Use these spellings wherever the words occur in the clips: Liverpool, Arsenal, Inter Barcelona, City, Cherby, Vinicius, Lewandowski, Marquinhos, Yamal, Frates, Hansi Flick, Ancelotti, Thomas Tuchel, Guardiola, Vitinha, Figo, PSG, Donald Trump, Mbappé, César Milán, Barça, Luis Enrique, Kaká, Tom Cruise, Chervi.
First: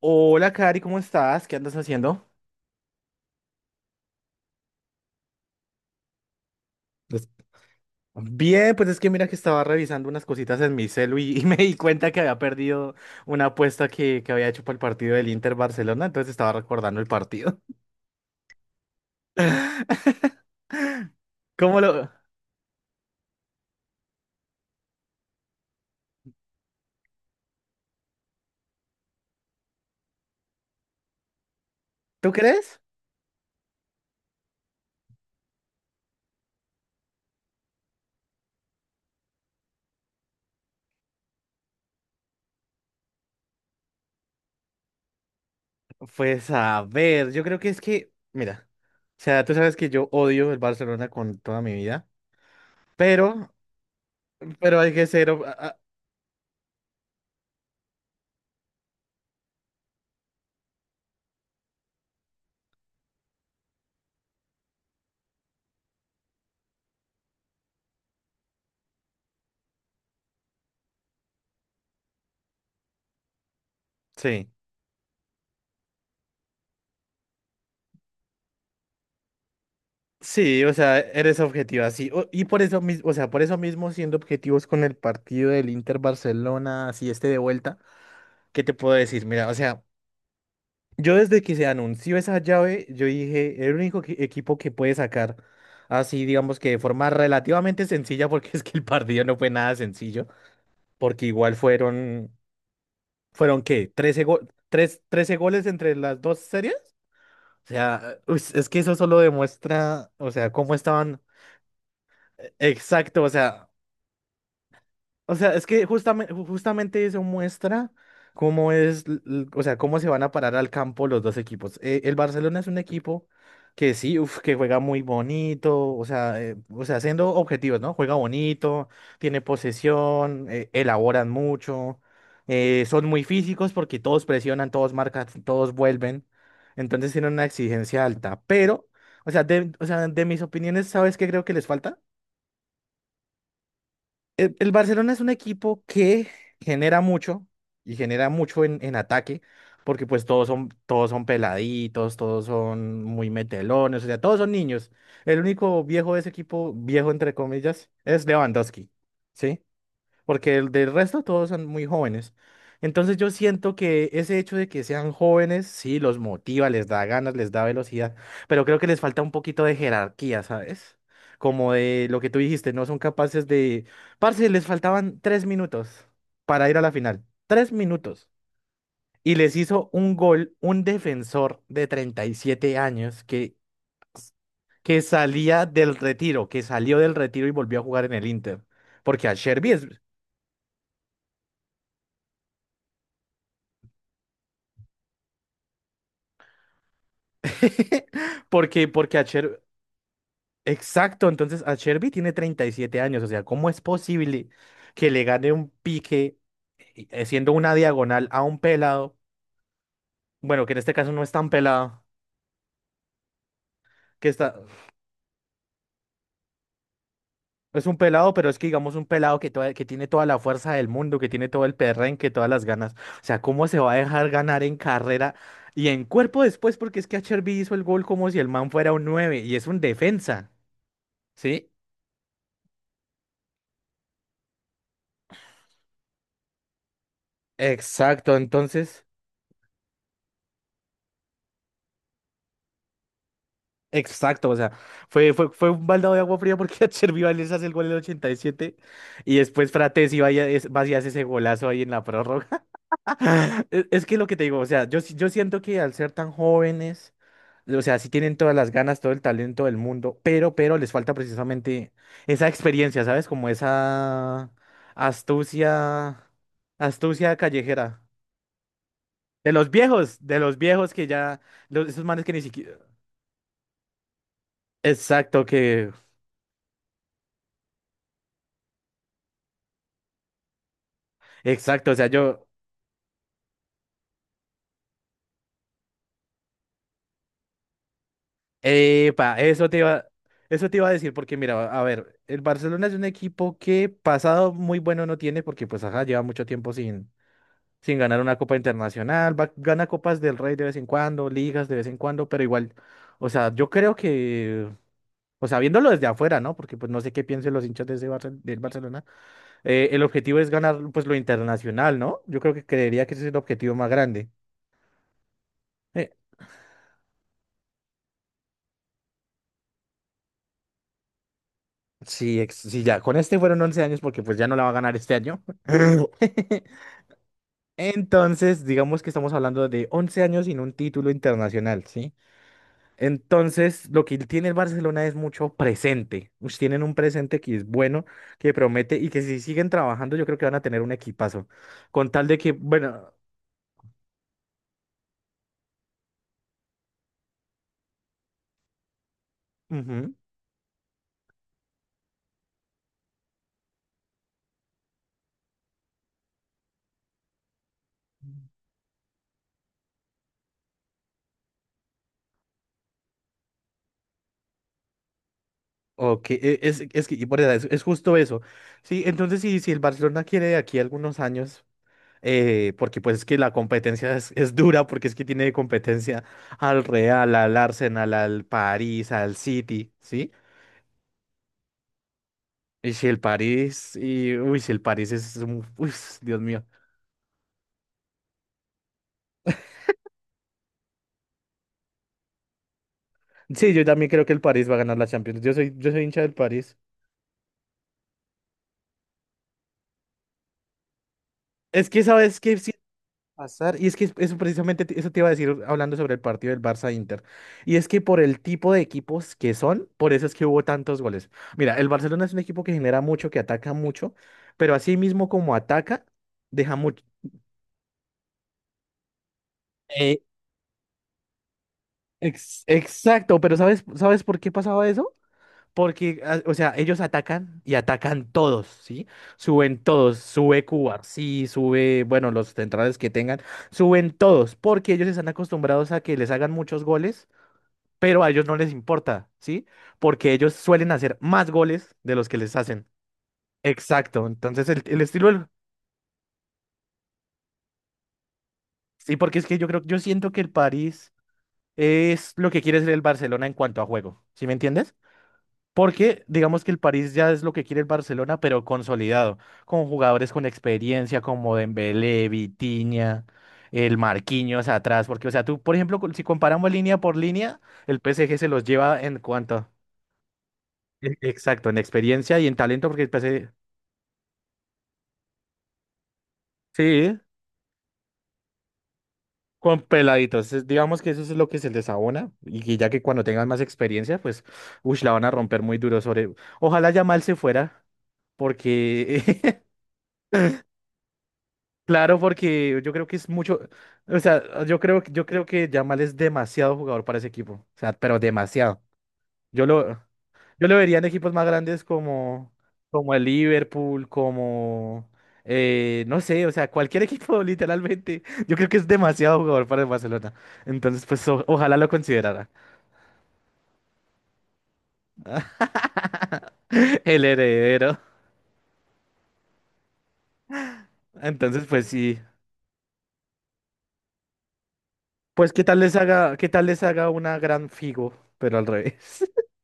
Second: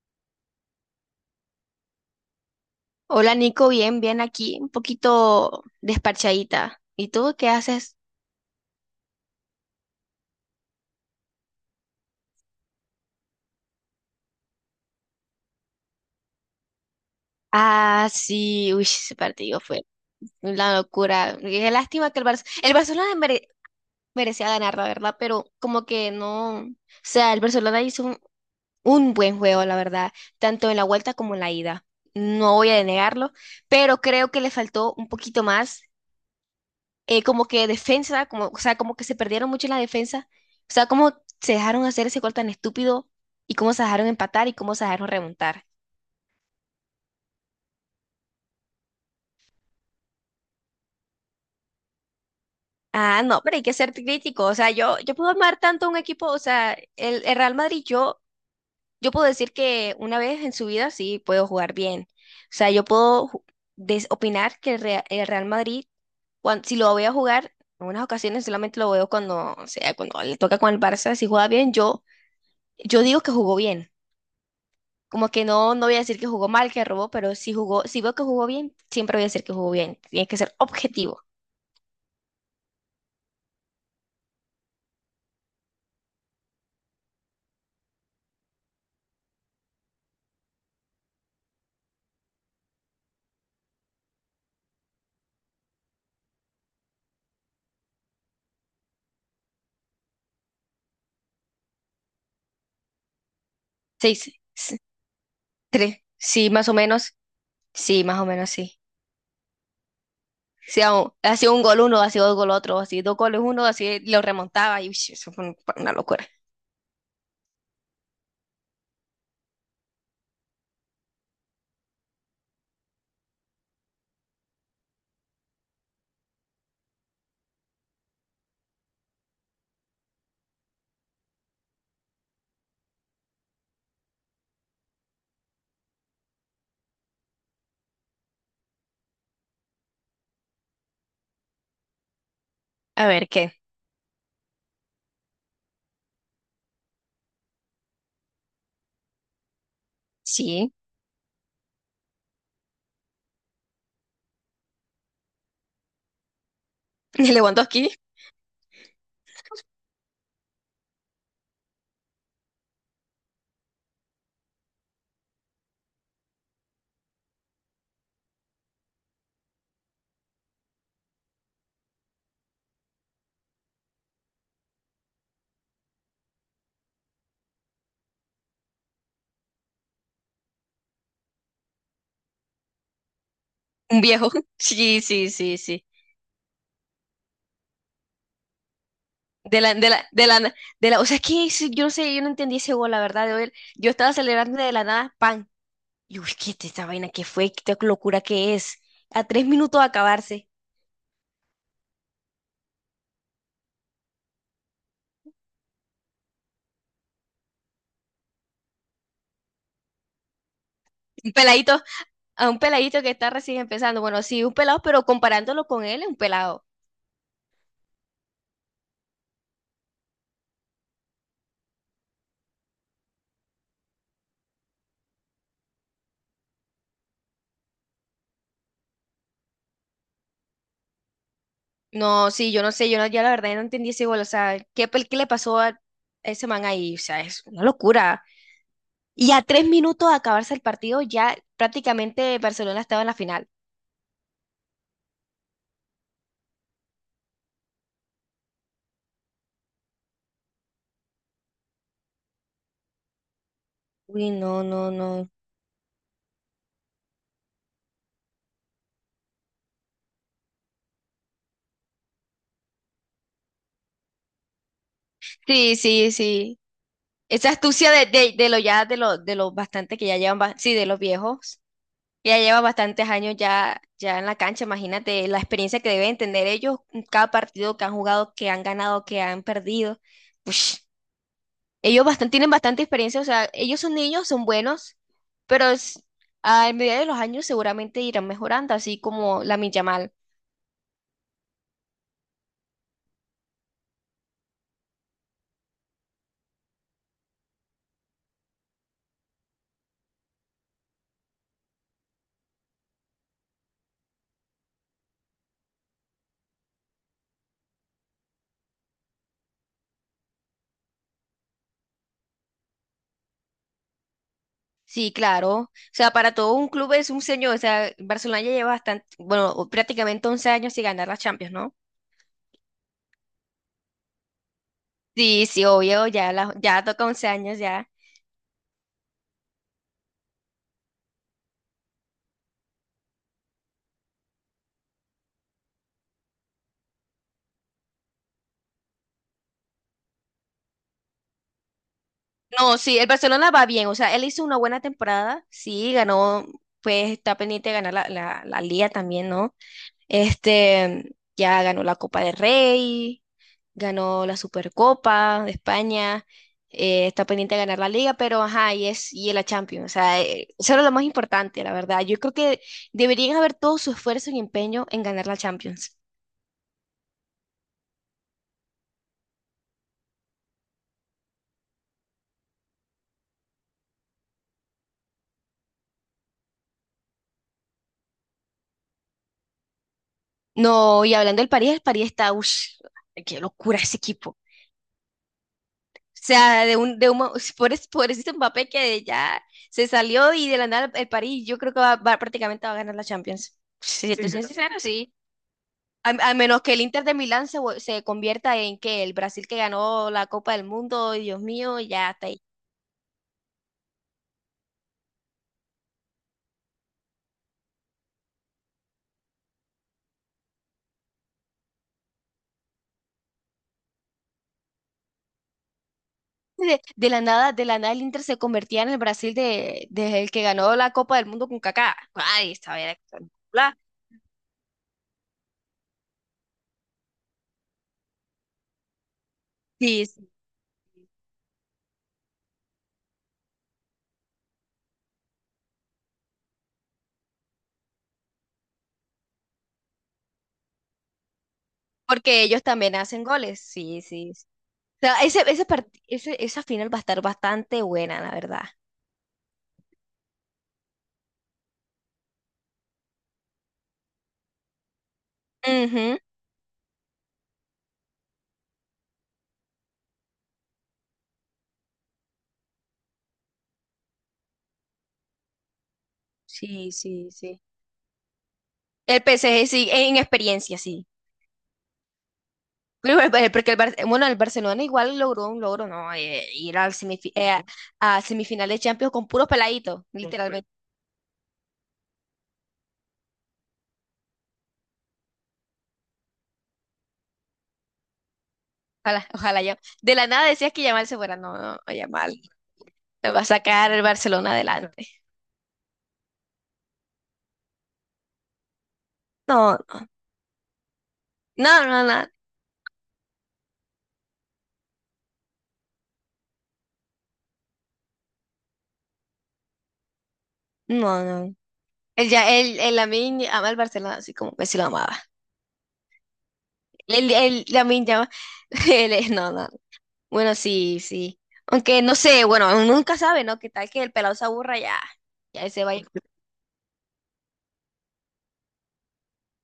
Hola, Cari, ¿cómo estás? ¿Qué andas haciendo? Hola Nico, bien aquí, un poquito despachadita. ¿Y Es- tú qué haces? Bien, pues es que mira que estaba revisando unas cositas en mi celu y me di cuenta que había perdido una apuesta que había hecho para el partido del Inter Barcelona, entonces estaba recordando el partido. Ah, sí, uy, ese partido fue una locura. Qué ¿Cómo lo... lástima que el Barcelona merecía ganar, la verdad, pero como que no, o sea, el Barcelona hizo un buen juego, la verdad, tanto en la vuelta como en la ida. ¿Tú No voy a crees? denegarlo, pero creo que le faltó un poquito más como que defensa, como, o sea, como que se perdieron mucho en la defensa. O sea, cómo se dejaron hacer ese gol tan estúpido y cómo se dejaron empatar y cómo se dejaron remontar. Pues a ver, yo creo que es que, mira, o sea, tú sabes que yo odio el Barcelona con toda mi vida, Ah, no, pero, pero hay que ser crítico. O sea, pero hay que yo ser, puedo amar tanto a un equipo, o sea, el Real Madrid, yo puedo decir que una vez en su vida sí puedo jugar bien. O sea, yo puedo ju- des- opinar que el Real Madrid, si lo voy a jugar, en unas ocasiones solamente lo veo cuando, o sea, cuando le toca con el Barça, si juega bien, yo digo que jugó bien. sí. Como que no voy a decir que jugó mal, que robó, pero si jugó, si veo que jugó bien, siempre voy a decir que jugó bien. Tiene que ser Sí, o sea, objetivo. eres objetiva, sí, o- Y por eso mismo, o sea, por eso mismo siendo objetivos con el partido del Inter Barcelona, así este de vuelta, ¿qué te puedo decir? Mira, o sea, yo desde que se anunció esa llave, yo dije, el único equipo que puede sacar así, digamos que de forma relativamente sencilla, porque es que el partido no fue nada sencillo, porque igual fueron, ¿fueron qué? Seis, s- Trece goles entre tres. las dos Sí, más series? o menos. O Sí, sea, más o uy, menos es que sí. eso solo demuestra, o sea, cómo Si ha, estaban. ha sido un gol uno, ha sido dos gol otro, ha sido dos Exacto, o goles uno, sea. así lo remontaba y uy, eso O fue sea, es fue que una locura. justamente, justamente eso muestra cómo es, o sea, cómo se van a parar al campo los dos equipos. El Barcelona es un equipo que sí, uf, que juega muy bonito, o sea, siendo objetivos, ¿no? Juega bonito, tiene posesión, elaboran mucho, son muy físicos porque todos presionan, todos marcan, todos vuelven. Entonces tienen una exigencia alta. Pero, o sea, o sea, de mis opiniones, ¿sabes qué creo que les falta? A ver qué. El Barcelona es un equipo que genera mucho y genera mucho en ataque, porque pues Sí. todos son peladitos, todos son muy metelones, o sea, todos son niños. El único viejo de ese equipo, viejo entre comillas, Lewandowski, es Lewandowski, ¿sí? Porque el del resto todos son muy jóvenes. Entonces yo siento que ese hecho de que sean jóvenes, sí, los motiva, les da ganas, les da velocidad, pero creo que les falta un poquito de jerarquía, ¿sabes? Como de lo que tú dijiste, no son capaces de... Parce, les faltaban tres minutos para ir a la final. Tres minutos. Y les hizo un gol un defensor de 37 años un viejo. Sí, que sí, sí, salía sí. del retiro, que salió del retiro y volvió a jugar en el Inter. Porque a De Sherby la, es. de la, de la, na- de la, o sea, es que yo no sé, yo no entendí ese gol, la verdad. Yo estaba celebrando de la nada, pan. Y uy, ¿qué es esta vaina? ¿Qué fue? ¿Qué locura que es? Porque, porque a A tres Cher- minutos de acabarse. Exacto, entonces a Cherby tiene 37 años, o sea, ¿cómo es posible que le gane un pique siendo una diagonal a un pelado? Bueno, que en este caso no es Un tan peladito, pelado, a un peladito que está recién empezando. Bueno, que sí, un está, pelado, pero comparándolo con él, es un pelado. es un pelado, pero es que digamos un pelado que, que tiene toda la fuerza del mundo, que tiene todo el perrenque, todas las ganas. O sea, ¿cómo se va a dejar ganar en carrera y en cuerpo después? Porque es que a Cherby hizo el gol como si el man fuera un 9 y es un defensa, ¿sí? No, sí, yo no sé, yo no, ya la verdad no entendí ese gol. O sea, ¿qué le pasó a ese man ahí? O sea, es una locura. Exacto, entonces... Y a tres minutos de acabarse el partido, ya prácticamente Barcelona estaba en la final. Exacto, o sea, fue un baldado de agua fría porque Chervi les hace el gol en el 87 y siete y después Frates iba y va y hace ese golazo ahí en la prórroga. Es que lo Uy, que te digo, no, o sea, no, yo, yo no. siento que al ser tan jóvenes, o sea, sí tienen todas las ganas, todo el talento del mundo, pero les falta precisamente esa experiencia, ¿sabes? Como esa Sí, sí, astucia, sí. astucia Esa astucia callejera. De lo ya, de lo bastante que ya De llevan, los sí, de viejos los que ya, viejos. Esos manes que Ella ni lleva siquiera... bastantes años ya, ya en la cancha, imagínate la Exacto, experiencia que que... deben tener ellos, cada partido que han jugado, que han ganado, que han perdido. Ush, Exacto, o sea, yo... tienen bastante experiencia, o sea, ellos son niños, son buenos, pero a medida de los años seguramente irán mejorando, así Epa, como la Yamal. eso te iba a decir, porque mira, a ver, el Barcelona es un equipo que pasado muy bueno no tiene, porque pues ajá, lleva mucho tiempo sin ganar una copa internacional, gana copas del Rey de vez en cuando, ligas de vez en cuando, pero igual, o sea, yo creo que, o sea, viéndolo desde afuera, ¿no? Porque pues no sé qué piensen los hinchas de ese del Barcelona, el objetivo es ganar pues lo internacional, ¿no? Yo creo que creería que ese es el objetivo más grande. Sí, claro. O Eh, sea, para todo un club es un señor, o sea, Barcelona ya lleva bastante, bueno, o prácticamente 11 años sin ganar la Champions, ¿no? Sí, ya, con este fueron 11 años porque pues ya no la va a ganar este año. Sí, sí, obvio, ya, ya toca 11 años ya. Entonces, digamos que estamos hablando de 11 años sin un título internacional, ¿sí? Entonces, lo que tiene el Barcelona es mucho presente. Ush, tienen un presente que es bueno, que promete y que si siguen trabajando, yo creo que van a tener un equipazo. Con tal de que, No, sí, el bueno, Barcelona va bien, o sea, él hizo una buena temporada, sí, ganó, pues está pendiente de ganar la Liga también, ¿no? ujú, Este, ya ganó la Copa del Rey, ganó la Supercopa de España, está pendiente de ganar la Liga, pero ajá, y es y la Champions, o sea, eso era lo más importante, la verdad. Yo creo que deberían haber todo su esfuerzo y empeño en ganar la Champions. ok, es que y por edad, es justo eso. Sí, entonces, si el Barcelona quiere de aquí a algunos años, porque pues es que la competencia es dura, porque es que tiene competencia al Real, al Arsenal, al París, al City, ¿sí? No, y hablando del París, el París está, uff, Y si el qué locura París, ese y equipo. uy, si el París es un, uy, Dios Sea, mío. Por ese Mbappé que ya se salió y de la nada el París, yo creo que prácticamente va a ganar la Champions. Sí, yo también Si creo te que sí, el yo soy París va a también. ganar la Sí. Champions. Yo soy hincha A del menos que París. el Inter de Milán se convierta en que el Brasil que ganó la Copa del Mundo, Dios mío, Es que ya está sabes ahí. qué sí va a pasar, y es que eso precisamente eso te iba a decir hablando sobre el partido del Barça Inter. Y es que por el tipo de equipos que son, por eso es que hubo tantos goles. Mira, el Barcelona es un equipo que genera mucho, que ataca mucho, pero así mismo como ataca, deja mucho. De la nada el Inter se convertía en el Brasil Eh, de el que ganó la Copa del Mundo con Kaká. Ay, estaba bien. exacto, pero ¿sabes, sabes por qué pasaba eso? Porque, ah, o sea, ellos atacan y atacan todos, ¿sí? Suben Sí, todos, sí, sube Cuba, sí, sube, bueno, los centrales que tengan, suben todos, porque ellos están acostumbrados a que les hagan muchos goles, pero a ellos no les importa, ¿sí? Porque ellos suelen hacer más goles de los que porque les ellos hacen. también hacen goles. Sí, Exacto, sí. O entonces el sea, estilo, del- esa final va a estar bastante buena, la verdad. sí, porque es que yo creo, yo siento que el París es lo que quiere ser el Barcelona en cuanto a juego, ¿sí me entiendes? Ujú. Porque digamos que el París ya es lo que quiere el Barcelona, pero consolidado, con jugadores con experiencia como Dembélé, Vitinha, el Marquinhos atrás, porque o sea, tú, por ejemplo, si comparamos Sí, línea por sí, línea, sí. el PSG se los lleva en El PSG cuanto, sí, en experiencia sí. Exacto, en experiencia y en talento, porque el Pero PSG, porque bueno, el Barcelona igual logró un logro, ¿no? Ir al sí, a semifinales de Champions con puros con peladitos, peladitos, literalmente. digamos que eso es lo que se les abona, y que ya que cuando tengan más experiencia, pues, uy, la van a romper muy duro sobre, ojalá Yamal se fuera, Ojalá, porque ojalá ya. De la nada decías que Yamal se fuera. No, no, Claro, Yamal. porque yo creo que es Me va a mucho, sacar el o Barcelona sea, adelante. yo creo que Yamal es demasiado jugador para ese equipo, o sea, pero demasiado. Yo No, lo, yo lo vería en equipos más grandes no, no, no, como, como el Liverpool, como, no sé, o sea, cualquier equipo literalmente. Yo creo que es demasiado jugador para el Barcelona. Entonces, no, pues, o- no. él ojalá lo El, considerara ya, él el Lamine ama el Barcelona así como que sí lo amaba. el La heredero. misma, no, no. Bueno, sí, sí. Entonces, pues Aunque no sí, sé, bueno, uno nunca sabe, ¿no? ¿Qué tal que el pelado se aburra ya? pues Ya él se vaya. Qué tal les haga una gran Figo, pero al revés.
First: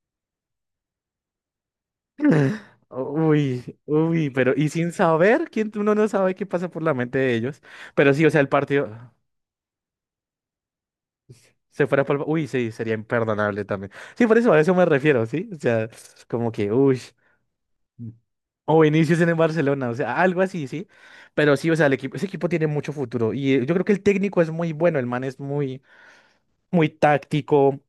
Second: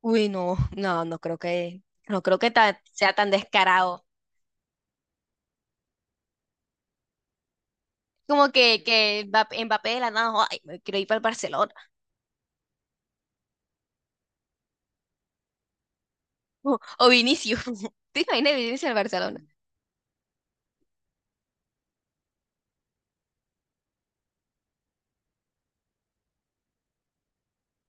Uy, no, no, no creo que Oh, sea tan descarado. uy, pero y sin saber quién uno no sabe qué pasa por la mente de ellos. Pero sí, o sea, Como el partido que Mbappé de la nada, ay, me quiero ir para el Barcelona. se fuera por... Uy, sí, sería imperdonable también. Sí, por eso a eso me refiero, ¿sí? O sea, como que, O, uy. o Vinicius. ¿Te imaginas O Vinicius en el Vinicius en el Barcelona? Barcelona, o sea, algo así, sí. Pero sí, o sea, el equipo, ese equipo tiene mucho futuro. Y yo creo que el técnico es muy bueno, el man es muy, muy táctico,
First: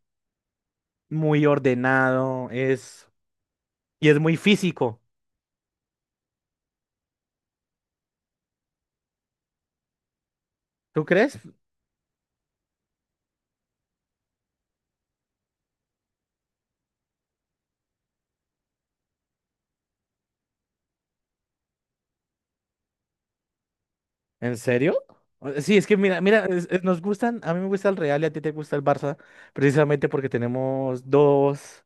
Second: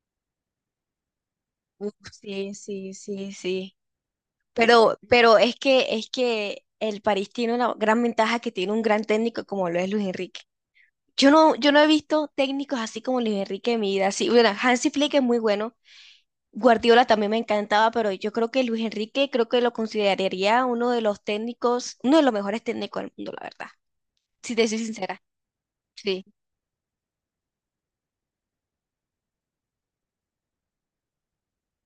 muy Uf, ordenado, sí, sí, es, sí, sí. y es muy físico. Pero es que el París tiene una gran ventaja que tiene un gran técnico como lo es Luis Enrique. ¿Tú Yo crees? no, yo no he visto técnicos así como Luis Enrique en mi vida. Sí, bueno, Hansi Flick es muy bueno. Guardiola también me encantaba, pero yo creo que Luis Enrique creo que lo consideraría uno de los técnicos, uno de los mejores técnicos del mundo, la verdad. Si ¿En te soy serio? sincera. O- Sí, es que mira, Sí. mira, nos gustan, a mí me gusta el Real y a ti te gusta el Barça, precisamente porque tenemos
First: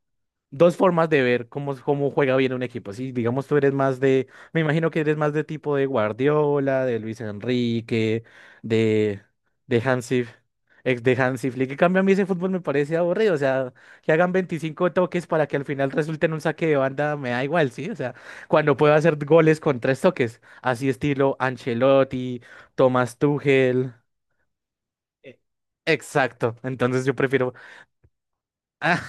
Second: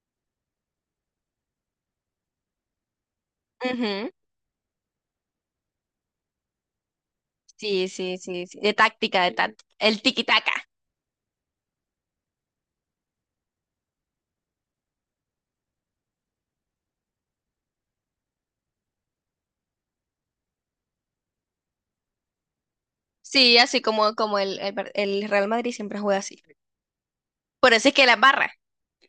dos formas de ver cómo, cómo juega bien un equipo. Si, digamos, tú eres más Ujú. de, me imagino que eres más de tipo de Guardiola, de Luis Sí, sí, Enrique, sí, sí. De de, táctica, de táctica. de El Hansi, tiki-taka. ex de Hansi Flick. En cambio, a mí ese fútbol me parece aburrido. O sea, que hagan 25 toques para que al final resulte en un saque de banda, me da igual, ¿sí? O sea, cuando puedo hacer goles con tres toques, así estilo Ancelotti, Thomas Sí, así Tuchel. como, como el e- Real Madrid siempre juega así. Exacto, entonces yo prefiero. Por eso es que las barras. Ah,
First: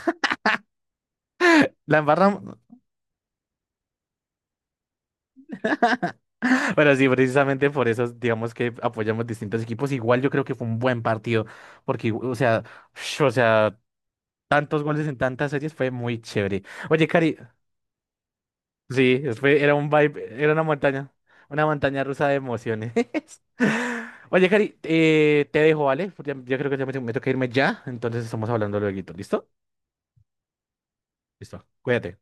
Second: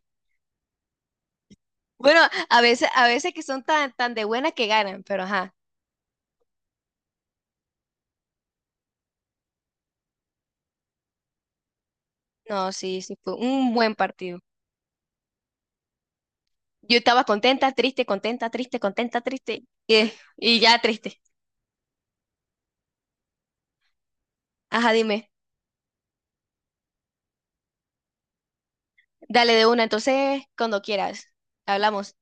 la Bueno, embarramos. A veces que son tan, tan de buena que ganan, pero ajá. Bueno, sí, precisamente por eso, digamos que apoyamos distintos equipos. Igual yo creo que fue un buen partido, porque, o sea, No, sí, sí, o fue un sea, buen partido. tantos goles en tantas series fue muy chévere. Yo Oye, estaba Cari, contenta, triste, contenta, triste, contenta, sí, fue, triste. era un vibe, era Y ya triste. una montaña rusa de emociones. Oye, Cari, Ajá, dime. Te dejo, ¿vale? Porque ya- Yo creo que ya me toca irme ya, entonces estamos hablando luego, ¿listo? Dale de una, entonces, cuando quieras. Listo, Hablamos. cuídate.